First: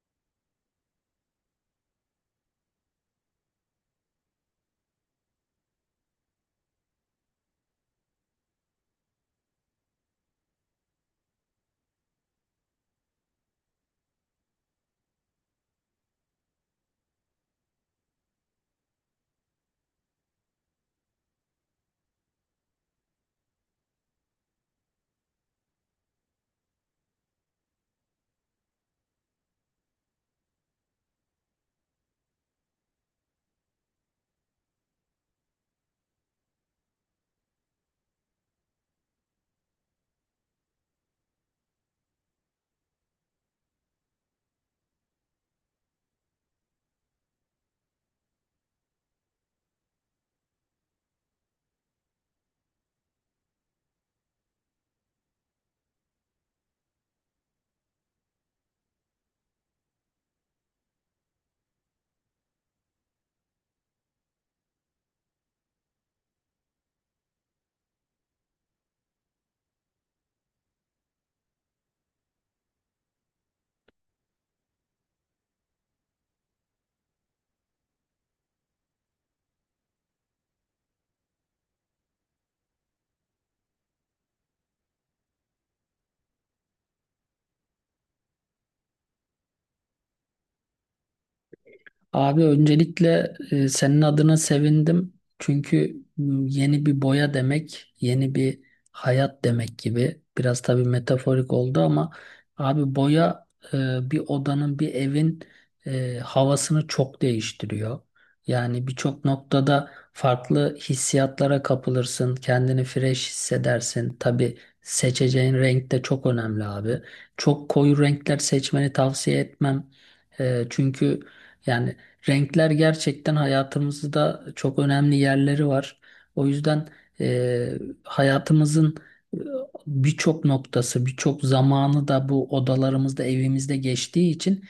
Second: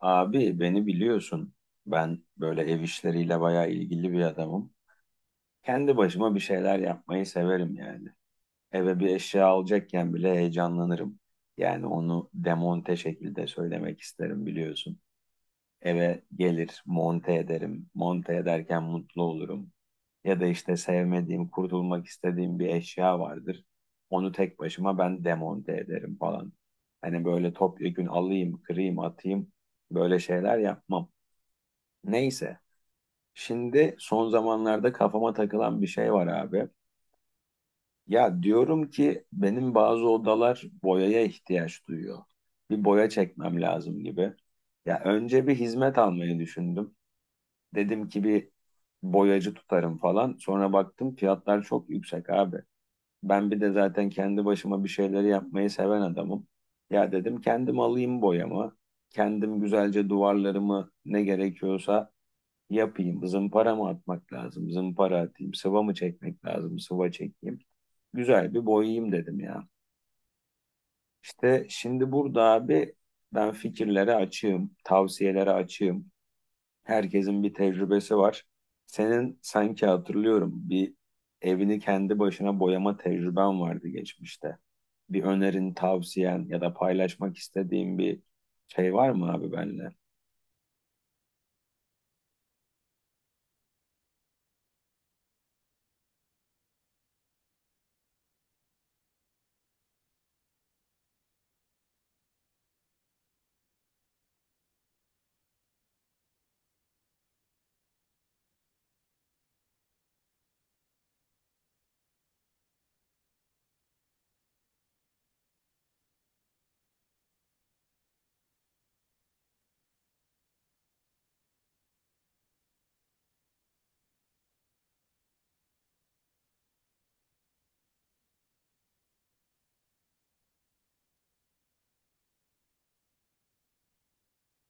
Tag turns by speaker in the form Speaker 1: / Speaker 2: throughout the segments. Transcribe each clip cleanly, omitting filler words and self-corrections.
Speaker 1: Abi beni biliyorsun. Ben böyle ev işleriyle bayağı ilgili bir adamım. Kendi başıma bir şeyler yapmayı severim yani. Eve bir eşya alacakken bile heyecanlanırım. Yani onu demonte şekilde söylemek isterim biliyorsun. Eve gelir, monte ederim. Monte ederken mutlu olurum. Ya da işte sevmediğim, kurtulmak istediğim bir eşya vardır. Onu tek başıma ben demonte ederim falan. Hani böyle topyekün alayım, kırayım, atayım, böyle şeyler yapmam. Neyse. Şimdi son zamanlarda kafama takılan bir şey var abi. Ya diyorum ki benim bazı odalar boyaya ihtiyaç duyuyor. Bir boya çekmem lazım gibi. Ya önce bir hizmet almayı düşündüm. Dedim ki bir boyacı tutarım falan. Sonra baktım fiyatlar çok yüksek abi. Ben bir de zaten kendi başıma bir şeyleri yapmayı seven adamım. Ya dedim kendim alayım boyamı. Kendim güzelce duvarlarımı ne gerekiyorsa yapayım. Zımpara mı atmak lazım? Zımpara atayım. Sıva mı çekmek lazım? Sıva çekeyim. Güzel bir boyayayım dedim ya. İşte şimdi burada abi, ben fikirlere açığım. Tavsiyelere açığım. Herkesin bir tecrübesi var. Senin sanki hatırlıyorum, bir evini kendi başına boyama tecrüben vardı geçmişte. Bir önerin, tavsiyen ya da paylaşmak istediğin bir şey var mı abi benimle?
Speaker 2: Abi öncelikle senin adına sevindim. Çünkü yeni bir boya demek, yeni bir hayat demek gibi. Biraz tabii metaforik oldu ama abi boya e, bir odanın, bir evin havasını çok değiştiriyor. Yani birçok noktada farklı hissiyatlara kapılırsın, kendini fresh hissedersin. Tabii seçeceğin renk de çok önemli abi. Çok koyu renkler seçmeni tavsiye etmem. Çünkü yani renkler gerçekten hayatımızda çok önemli yerleri var. O yüzden e, hayatımızın e, birçok noktası, birçok zamanı da bu odalarımızda, evimizde geçtiği için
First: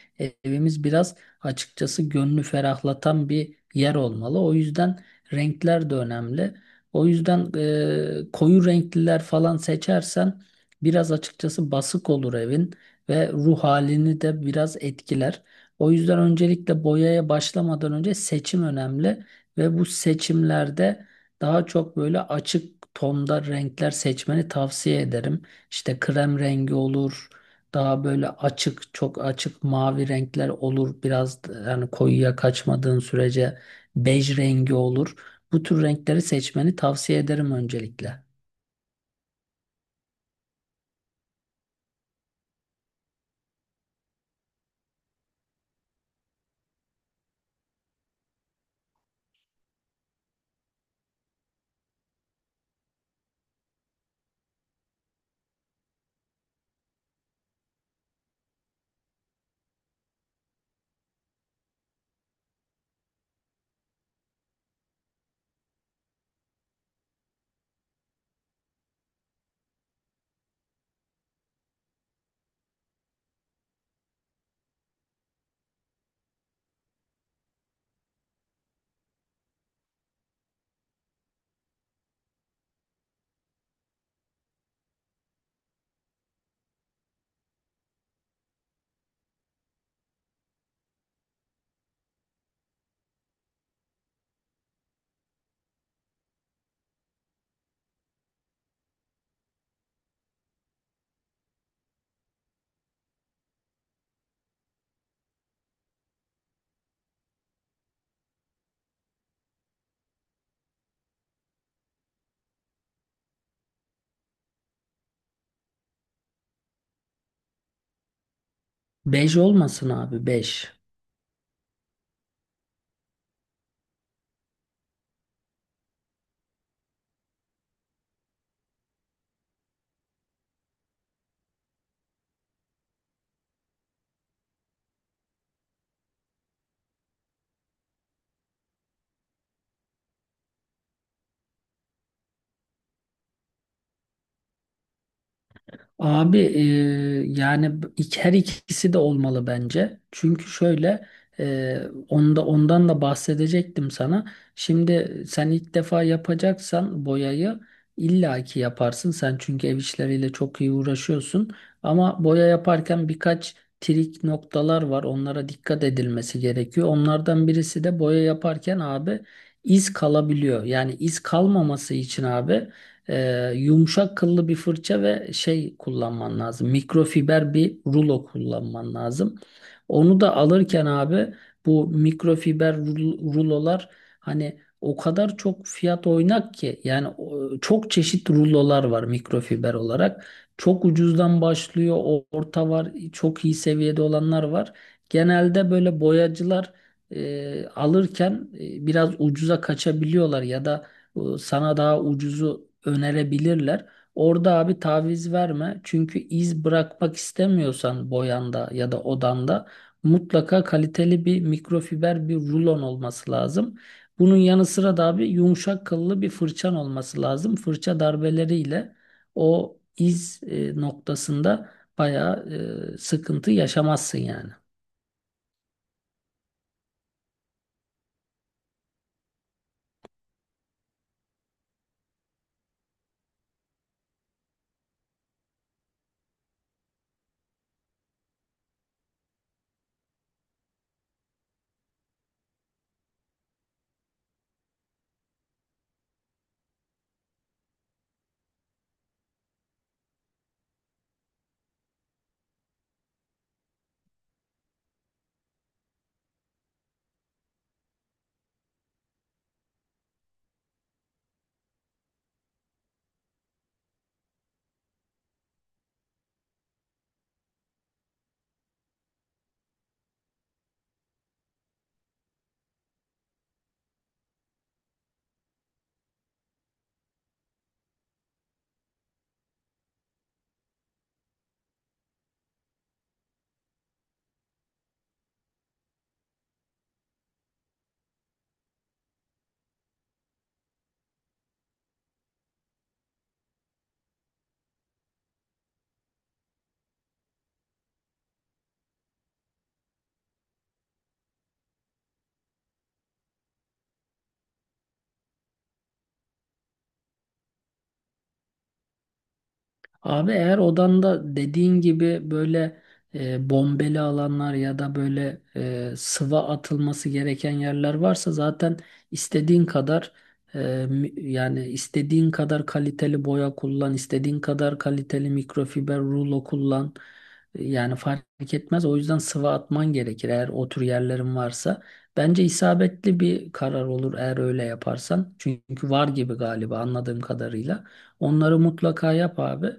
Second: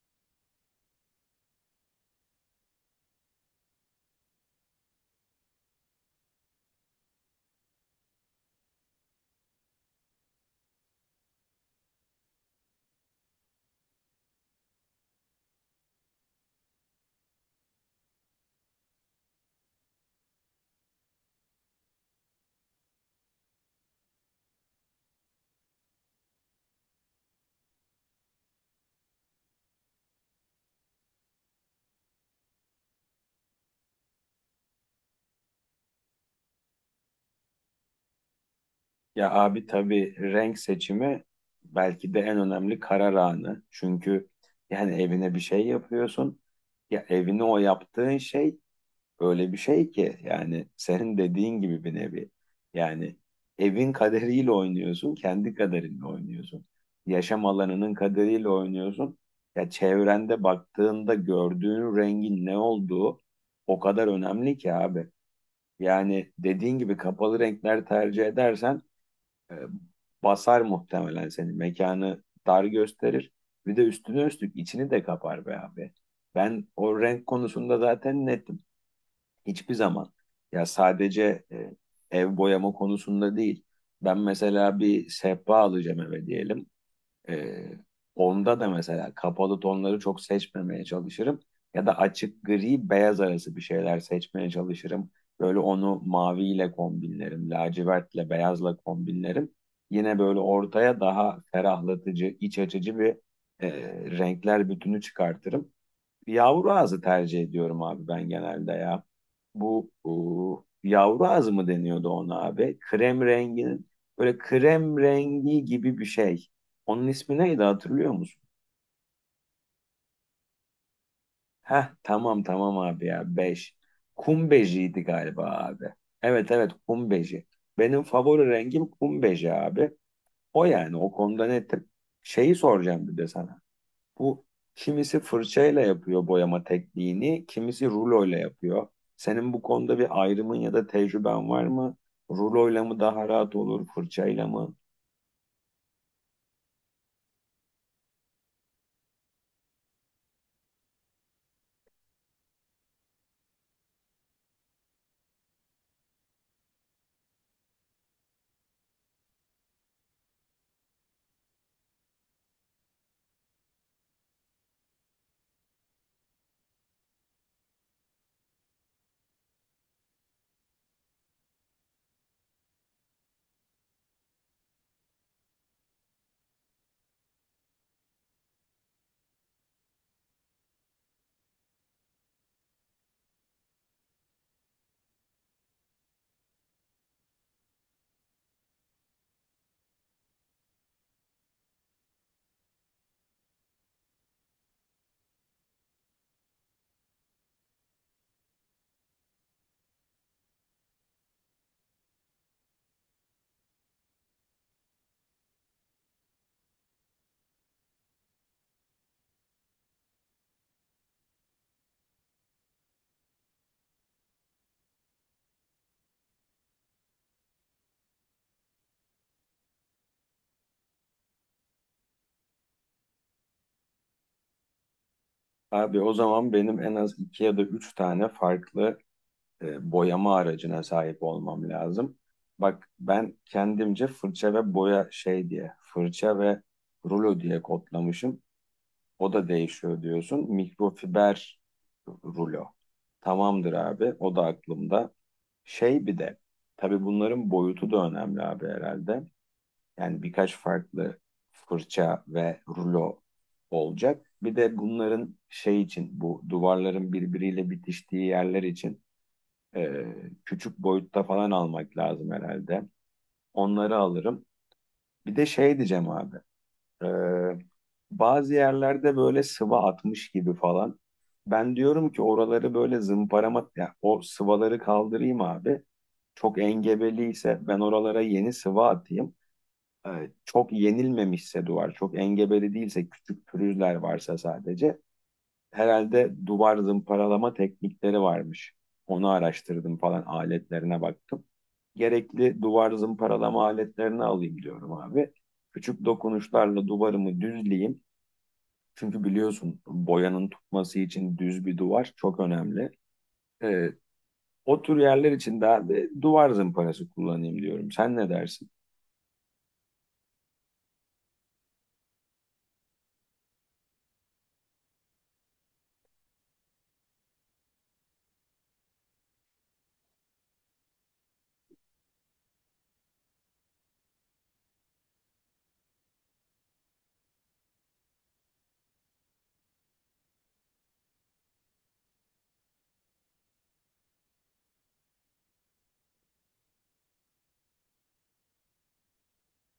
Speaker 2: evimiz biraz açıkçası gönlü ferahlatan bir yer olmalı. O yüzden renkler de önemli. O yüzden koyu renkliler falan seçersen biraz açıkçası basık olur evin ve ruh halini de biraz etkiler. O yüzden öncelikle boyaya başlamadan önce seçim önemli ve bu seçimlerde daha çok böyle açık tonda renkler seçmeni tavsiye ederim. İşte krem rengi olur, daha böyle açık, çok açık mavi renkler olur. Biraz da yani koyuya kaçmadığın sürece bej rengi olur. Bu tür renkleri seçmeni tavsiye ederim öncelikle.
Speaker 1: Ya abi tabii renk seçimi belki de en önemli karar anı. Çünkü yani evine bir şey yapıyorsun. Ya evine o yaptığın şey öyle bir şey ki, yani senin dediğin gibi bir nevi. Yani evin kaderiyle oynuyorsun, kendi kaderinle oynuyorsun. Yaşam alanının kaderiyle oynuyorsun. Ya çevrende baktığında gördüğün rengin ne olduğu o kadar önemli ki abi. Yani dediğin gibi kapalı renkler tercih edersen e, basar muhtemelen seni. Mekanı dar gösterir. Bir de üstüne üstlük içini de kapar be abi. Ben o renk konusunda zaten nettim. Hiçbir zaman. Ya sadece ev boyama konusunda değil. Ben mesela bir sehpa alacağım eve diyelim. Ee, Onda da mesela kapalı tonları çok seçmemeye çalışırım. Ya da açık gri beyaz arası bir şeyler seçmeye çalışırım. Böyle onu maviyle kombinlerim, lacivertle beyazla kombinlerim. Yine böyle ortaya daha ferahlatıcı, iç açıcı bir e, renkler bütünü çıkartırım. Yavru ağzı tercih ediyorum abi ben genelde ya. Bu yavru ağzı mı deniyordu ona abi? Krem renginin böyle krem rengi gibi bir şey. Onun ismi neydi hatırlıyor musun?
Speaker 2: Bej olmasın abi, bej.
Speaker 1: Heh, tamam tamam abi ya, 5 kum bejiydi galiba abi. Evet evet, kum beji. Benim favori rengim kum beji abi. O, yani o konuda netim. Şeyi soracağım bir de sana. Bu, kimisi fırçayla yapıyor boyama tekniğini, kimisi ruloyla yapıyor. Senin bu konuda bir ayrımın ya da tecrüben var mı? Ruloyla mı daha rahat olur, fırçayla mı?
Speaker 2: Abi yani her ikisi de olmalı bence. Çünkü şöyle e, ondan da bahsedecektim sana. Şimdi sen ilk defa yapacaksan boyayı illaki yaparsın. Sen çünkü ev işleriyle çok iyi uğraşıyorsun. Ama boya yaparken birkaç trik noktalar var. Onlara dikkat edilmesi gerekiyor. Onlardan birisi de boya yaparken abi iz kalabiliyor. Yani iz kalmaması için abi. Yumuşak kıllı bir fırça ve şey kullanman lazım. Mikrofiber bir rulo kullanman lazım. Onu da alırken abi bu mikrofiber rulolar, hani o kadar çok fiyat oynak ki yani çok çeşit rulolar var mikrofiber olarak. Çok ucuzdan başlıyor, orta var, çok iyi seviyede olanlar var. Genelde böyle boyacılar alırken biraz ucuza kaçabiliyorlar ya da bu sana daha ucuzu önerebilirler. Orada abi taviz verme. Çünkü iz bırakmak istemiyorsan boyanda ya da odanda mutlaka kaliteli bir mikrofiber bir rulon olması lazım. Bunun yanı sıra da abi yumuşak kıllı bir fırçan olması lazım. Fırça darbeleriyle o iz noktasında bayağı sıkıntı yaşamazsın yani.
Speaker 1: Abi o zaman benim en az iki ya da üç tane farklı boyama aracına sahip olmam lazım. Bak ben kendimce fırça ve boya şey diye, fırça ve rulo diye kodlamışım. O da değişiyor diyorsun. Mikrofiber rulo. Tamamdır abi, o da aklımda. Şey, bir de tabii bunların boyutu da önemli abi herhalde. Yani birkaç farklı fırça ve rulo olacak. Bir de bunların şey için, bu duvarların birbiriyle bitiştiği yerler için e, küçük boyutta falan almak lazım herhalde. Onları alırım. Bir de şey diyeceğim abi. Ee, Bazı yerlerde böyle sıva atmış gibi falan. Ben diyorum ki oraları böyle zımparama, ya o sıvaları kaldırayım abi. Çok engebeliyse ben oralara yeni sıva atayım. Çok yenilmemişse duvar, çok engebeli değilse, küçük pürüzler varsa sadece, herhalde duvar zımparalama teknikleri varmış. Onu araştırdım falan, aletlerine baktım. Gerekli duvar zımparalama aletlerini alayım diyorum abi. Küçük dokunuşlarla duvarımı düzleyeyim. Çünkü biliyorsun boyanın tutması için düz bir duvar çok önemli. Ee, O tür yerler için de abi duvar zımparası kullanayım diyorum. Sen ne dersin?
Speaker 2: Abi eğer odanda dediğin gibi böyle bombeli alanlar ya da böyle sıva atılması gereken yerler varsa zaten istediğin kadar yani istediğin kadar kaliteli boya kullan, istediğin kadar kaliteli mikrofiber rulo kullan. Yani fark etmez. O yüzden sıva atman gerekir eğer o tür yerlerin varsa. Bence isabetli bir karar olur eğer öyle yaparsan. Çünkü var gibi galiba anladığım kadarıyla. Onları mutlaka yap abi.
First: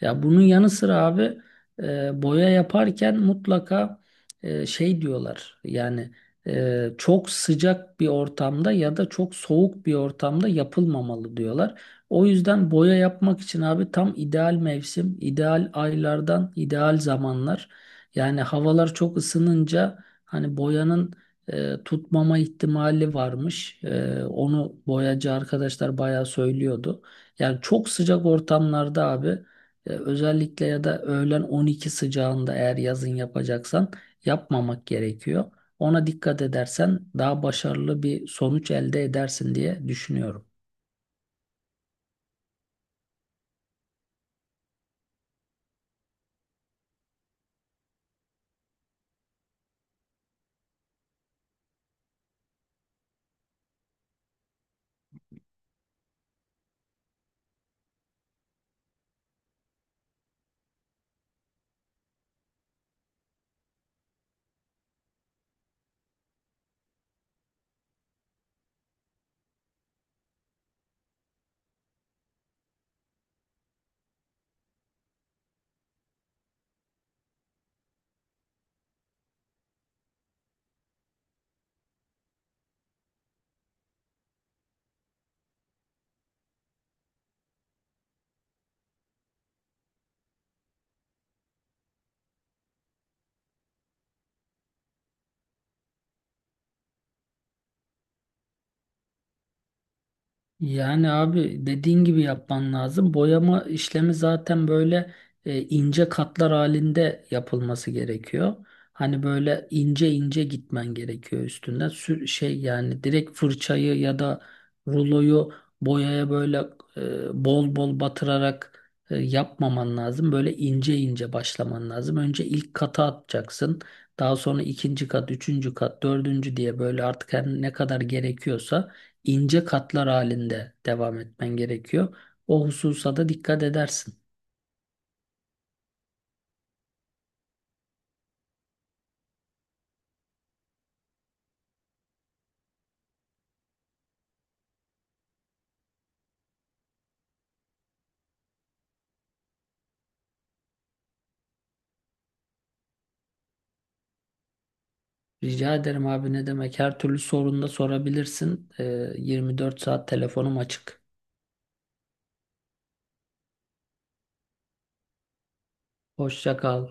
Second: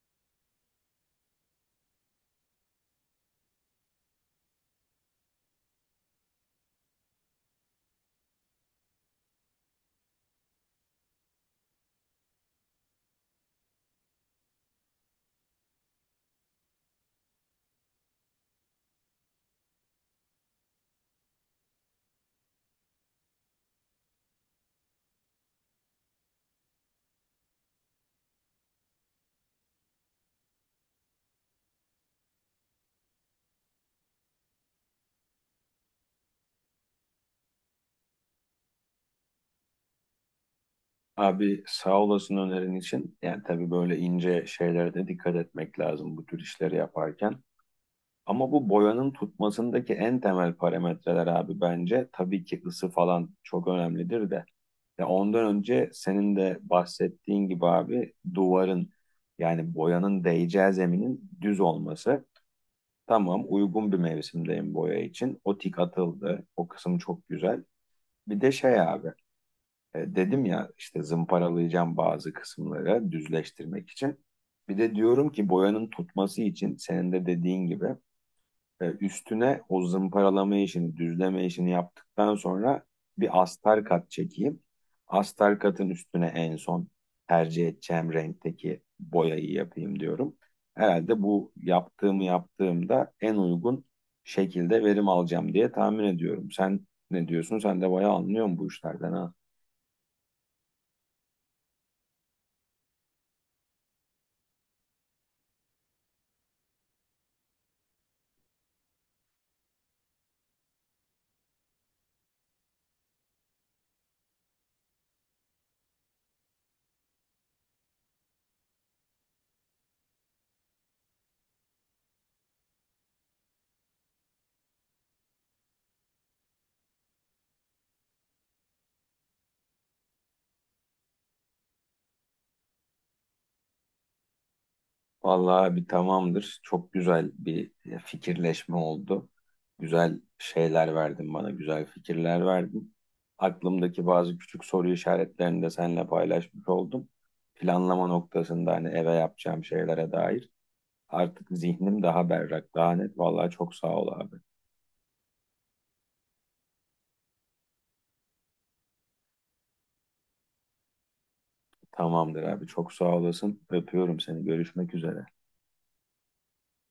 Speaker 2: Ya bunun yanı sıra abi boya yaparken mutlaka şey diyorlar yani çok sıcak bir ortamda ya da çok soğuk bir ortamda yapılmamalı diyorlar. O yüzden boya yapmak için abi tam ideal mevsim, ideal aylardan ideal zamanlar. Yani havalar çok ısınınca hani boyanın tutmama ihtimali varmış. Onu boyacı arkadaşlar bayağı söylüyordu. Yani çok sıcak ortamlarda abi. Özellikle ya da öğlen 12 sıcağında eğer yazın yapacaksan yapmamak gerekiyor. Ona dikkat edersen daha başarılı bir sonuç elde edersin diye düşünüyorum.
Speaker 1: Abi sağ olasın önerin için. Yani tabii böyle ince şeylere de dikkat etmek lazım bu tür işleri yaparken. Ama bu boyanın tutmasındaki en temel parametreler abi bence tabii ki ısı falan çok önemlidir de. Ya ondan önce senin de bahsettiğin gibi abi duvarın, yani boyanın değeceği zeminin düz olması. Tamam, uygun bir mevsimdeyim boya için. O tik atıldı. O kısım çok güzel. Bir de şey abi, dedim ya işte zımparalayacağım bazı kısımları düzleştirmek için. Bir de diyorum ki boyanın tutması için senin de dediğin gibi, üstüne o zımparalama işini, düzleme işini yaptıktan sonra bir astar kat çekeyim. Astar katın üstüne en son tercih edeceğim renkteki boyayı yapayım diyorum. Herhalde bu yaptığımı yaptığımda en uygun şekilde verim alacağım diye tahmin ediyorum. Sen ne diyorsun? Sen de bayağı anlıyorsun bu işlerden ha.
Speaker 2: Yani abi dediğin gibi yapman lazım. Boyama işlemi zaten böyle ince katlar halinde yapılması gerekiyor. Hani böyle ince ince gitmen gerekiyor üstünde. Sür, şey yani direkt fırçayı ya da ruloyu boyaya böyle bol bol batırarak yapmaman lazım. Böyle ince ince başlaman lazım. Önce ilk kata atacaksın. Daha sonra ikinci kat, üçüncü kat, dördüncü diye böyle artık her ne kadar gerekiyorsa ince katlar halinde devam etmen gerekiyor. O hususa da dikkat edersin.
Speaker 1: Vallahi bir tamamdır. Çok güzel bir fikirleşme oldu. Güzel şeyler verdin bana, güzel fikirler verdin. Aklımdaki bazı küçük soru işaretlerini de seninle paylaşmış oldum. Planlama noktasında hani eve yapacağım şeylere dair artık zihnim daha berrak, daha net. Vallahi çok sağ ol abi.
Speaker 2: Rica ederim abi, ne demek? Her türlü sorunda sorabilirsin. 24 saat telefonum açık.
Speaker 1: Tamamdır abi, çok sağ olasın. Öpüyorum seni. Görüşmek üzere.
Speaker 2: Hoşça kal.